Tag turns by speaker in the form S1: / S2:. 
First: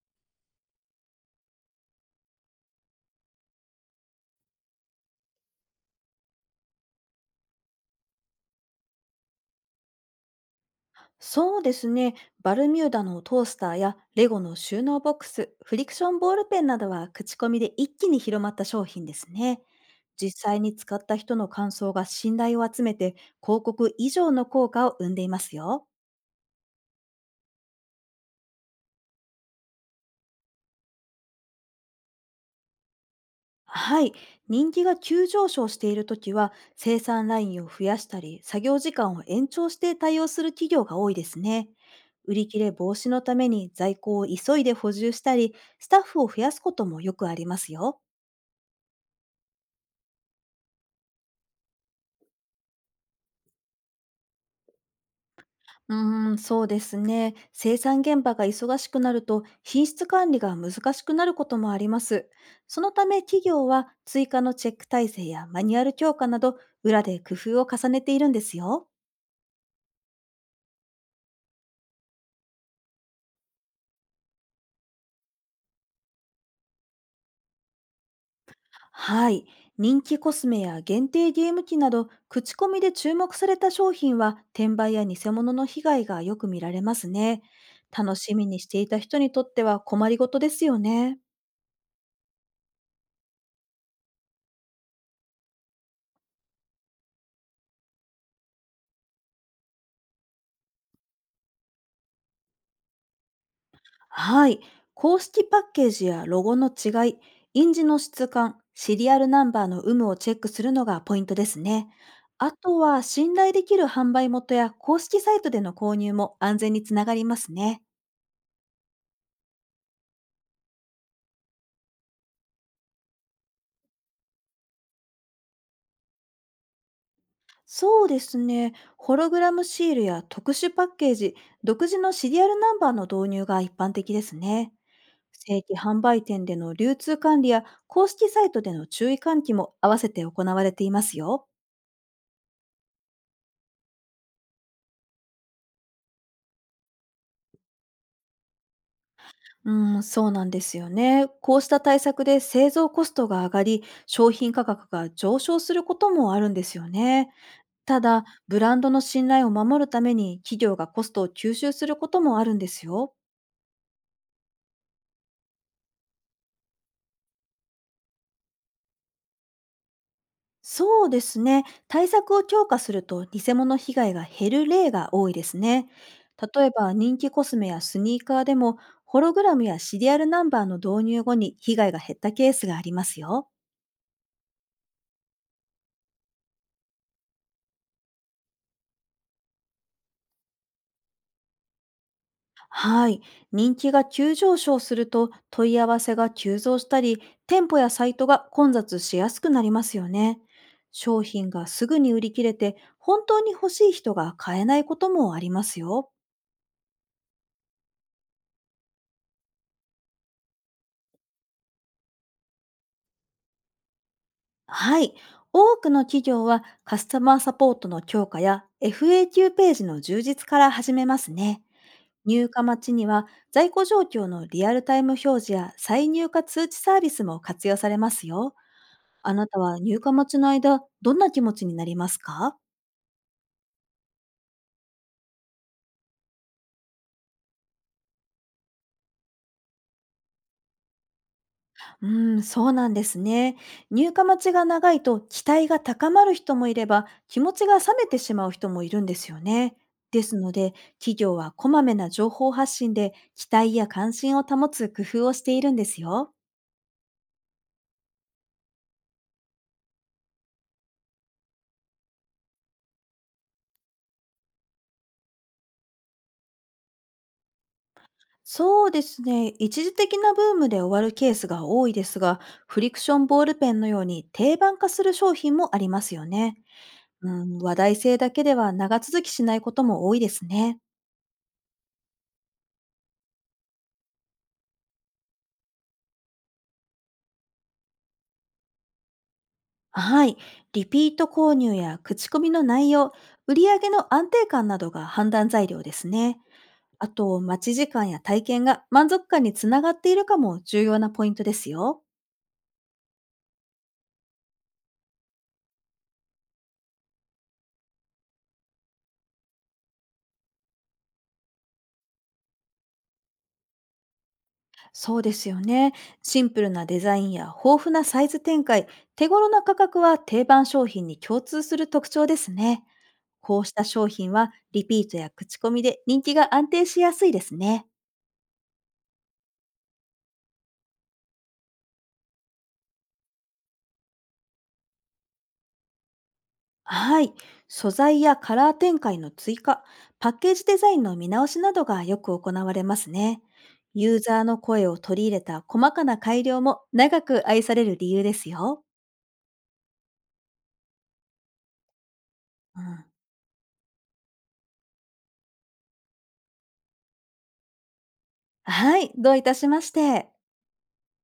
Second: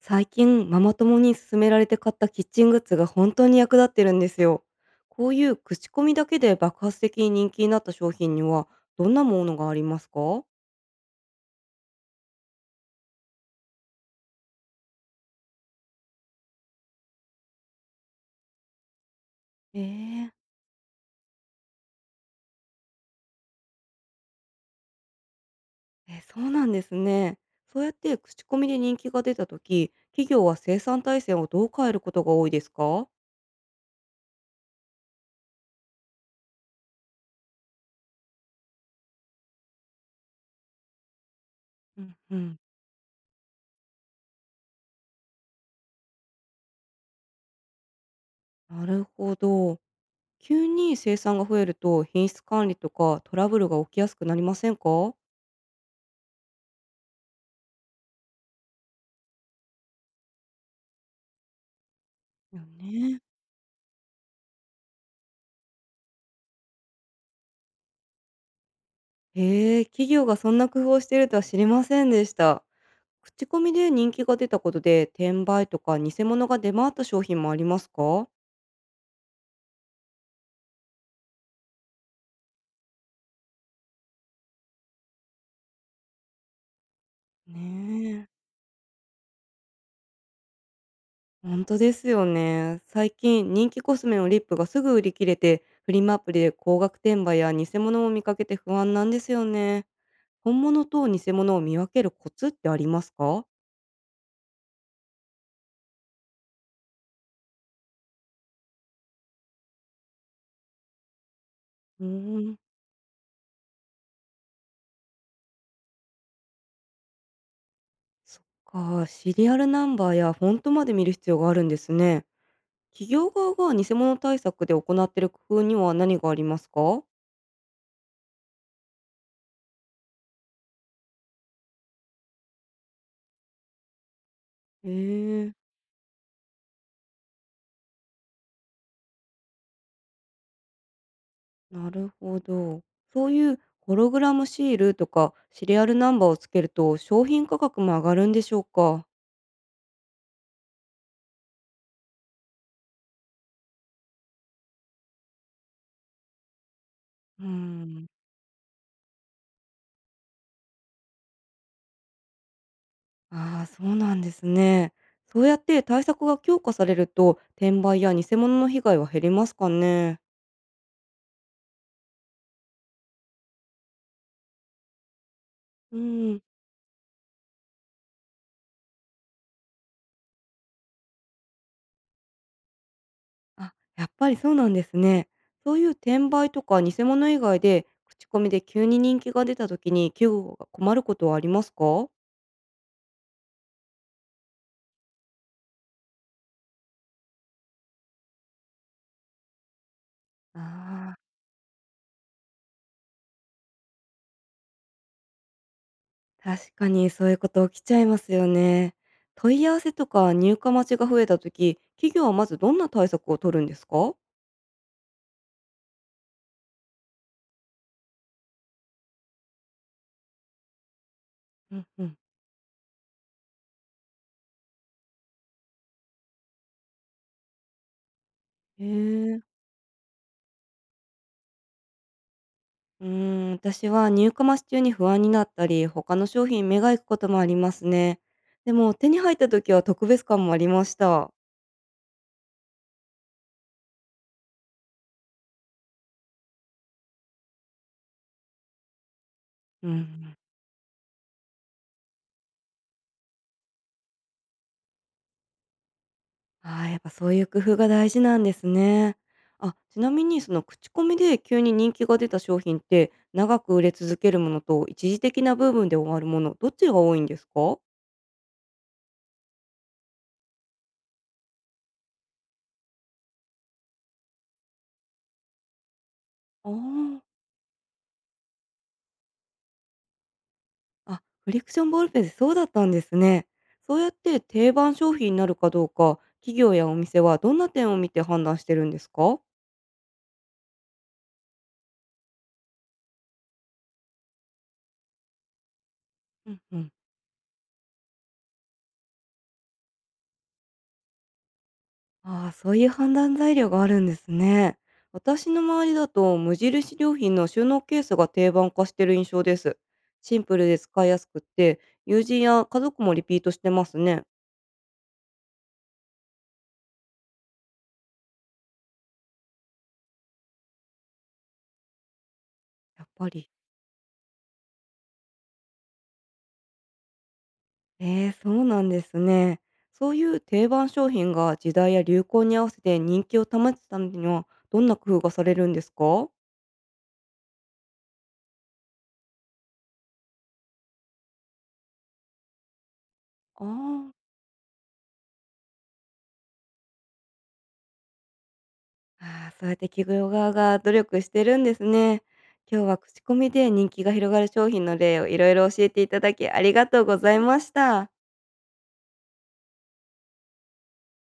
S1: 最近ママ友に勧められて買ったキッチングッズが本当に役立ってるんですよ。こういう口コミだけで爆発的に人気になった商品にはどんなものがありますか？
S2: そうですね。バルミューダのトースターやレゴの収納ボックス、フリクションボールペンなどは口コミで一気に広まった商品ですね。
S1: え
S2: 実際に使った人の感想が信頼を集めて、広告以上の効果を生んでいますよ。
S1: ええ、そうなんですね。そうやって口コミで人気が出た時、企業は生産体制をどう変えることが多いですか？
S2: はい。人気が急上昇しているときは、生産ラインを増やしたり作業時間を延長して対応する企業が多いですね。
S1: うん
S2: 売
S1: う
S2: り
S1: ん。
S2: 切れ防止のために在庫を急いで補充したり、スタッフを増やすこともよくありますよ。
S1: なるほど。急に生産が増えると品質管理とかトラブルが起きやすくなりませんか？よ
S2: そうですね。生産現場が忙しくなると、品質管理が難しくなることもあります。そのた
S1: ね。
S2: め、企業は追加のチェック体制やマニュアル強化など、裏で工夫を重ねているんですよ。
S1: へえ、企業がそんな工夫をしているとは知りませんでした。口コミで人気が出たことで、転売とか偽物が出回った商品もありますか？
S2: はい。人気コスメや限定ゲーム機など、口コミで注目された商品は転売や偽物の被害がよく見られますね。
S1: ね
S2: 楽
S1: え。
S2: しみにしていた人にとっては困りごとですよね。
S1: ほんとですよね。最近、人気コスメのリップがすぐ売り切れて、フリマアプリで高額転売や偽物を見かけて不安なんですよね。本物と偽物を見分けるコツってありますか？
S2: はい。公式パッケージやロゴの違い、印字の質感、シリアルナンバーの有無をチェックするのがポイントですね。
S1: うー
S2: あ
S1: ん、
S2: とは、信頼できる販売元や公式サイトでの購入も安全につながりますね。
S1: そっか。シリアルナンバーやフォントまで見る必要があるんですね。企業側が偽物対策で行っている工夫には何がありますか？
S2: そうですね。ホログラムシールや特殊パッケージ、独自のシリアルナンバーの導入が一般的ですね。
S1: へえ、
S2: 正規販売店での流通管理や公式サイトでの注意喚起も合わせて行われていますよ。
S1: なるほど。そういうホログラムシールとかシリアルナンバーをつけると商品価格も上がるんでしょうか？
S2: うん、そうなんですよね。こうした対策で製造コストが上がり、商品価格が上昇することもあるんですよね。
S1: うー
S2: た
S1: ん。
S2: だ、ブランドの信頼を守るために、企業がコストを吸収することもあるんですよ。
S1: ああ、そうなんですね。そうやって対策が強化されると転売や偽物の被害は減りますかね？
S2: そうですね。対策を強化すると、偽物被害が減る例が多いですね。
S1: うん。
S2: 例えば、人気コスメやスニーカーでも、ホログラムやシリアルナンバーの導入後に被害が減ったケースがありますよ。
S1: あ、やっぱりそうなんですね。そういう転売とか偽物以外で、口コミで急に人気が出た時に企業が困ることはありますか？
S2: はい。人気が急上昇すると問い合わせが急増したり、店舗やサイトが混雑しやすくなりますよね。
S1: ああ、
S2: 商品がすぐに売り切れて、本当に欲しい人が買えないこともありますよ。
S1: 確かにそういうこと起きちゃいますよね。問い合わせとか入荷待ちが増えた時、企業はまずどんな対策を取るんですか？
S2: はい。多くの企業は、カスタマーサポートの強化や FAQ ページの充実から始めますね。
S1: うんうん。
S2: 入荷待ちには、在庫状況のリアルタイム表示や再入荷通知サービスも活用されますよ。
S1: へ
S2: あ
S1: え。
S2: なたは入荷待ちの間、どんな気持ちになりますか？
S1: うーん、私は入荷待ち中に不安になったり、他の商品目が行くこともありますね。でも手に入った時は特別感もありました。
S2: そうなんですね。入荷待ちが長いと、期待が高まる人もいれば、気持ちが冷めてしまう人もいるんですよね。
S1: うんう
S2: で
S1: ん。
S2: すので、企業はこまめな情報発信で期待や関心を保つ工夫をしているんですよ。
S1: ああ、やっぱそういう工夫が大事なんですね。あ、ちなみにその口コミで急に人気が出た商品って、長く売れ続けるものと一時的な部分で終わるもの、どっちが多いんですか？
S2: そうですね。一時的なブームで終わるケースが多いですが、フリクションボールペンのように定番化する商品もありますよね。
S1: あ
S2: うん、話題性だけでは長続きしないことも多いですね。
S1: あ、あ、フリクションボールペン、でそうだったんですね。そうやって定番商品になるかどうか、企業やお店はどんな点を見て判断してるんですか？
S2: はい。リピート購入や口コミの内容、売上の安定感などが判断材料ですね。
S1: うんうん。
S2: あと、待ち時間や体験が満足感につながっているかも重要なポイントですよ。
S1: ああ、そういう判断材料があるんですね。私の周りだと無印良品の収納ケースが定番化してる印象です。シンプルで使いやすくって、友人や家族もリピートしてますね。
S2: そうですよね。シンプルなデザインや豊富なサイズ展開、手頃な価格は定番商品に共通する特徴ですね。
S1: やっぱり。
S2: こうした商品はリピートや口コミで人気が安定しやすいですね。
S1: ええ、そうなんですね。そういう定番商品が時代や流行に合わせて人気を保つためには、どんな工夫がされるんですか？
S2: はい。素材やカラー展開の追加、パッケージデザインの見直しなどがよく行われますね。
S1: ああー。
S2: ユーザーの声を取り入れた細かな改良も長く愛される理由ですよ。
S1: ああ、そうやって企業側が努力してるんですね。今
S2: う
S1: 日は
S2: ん、
S1: 口コミで人気が広がる商品の例をいろいろ教えていただきありがとうございました。
S2: はい。どういたしまして。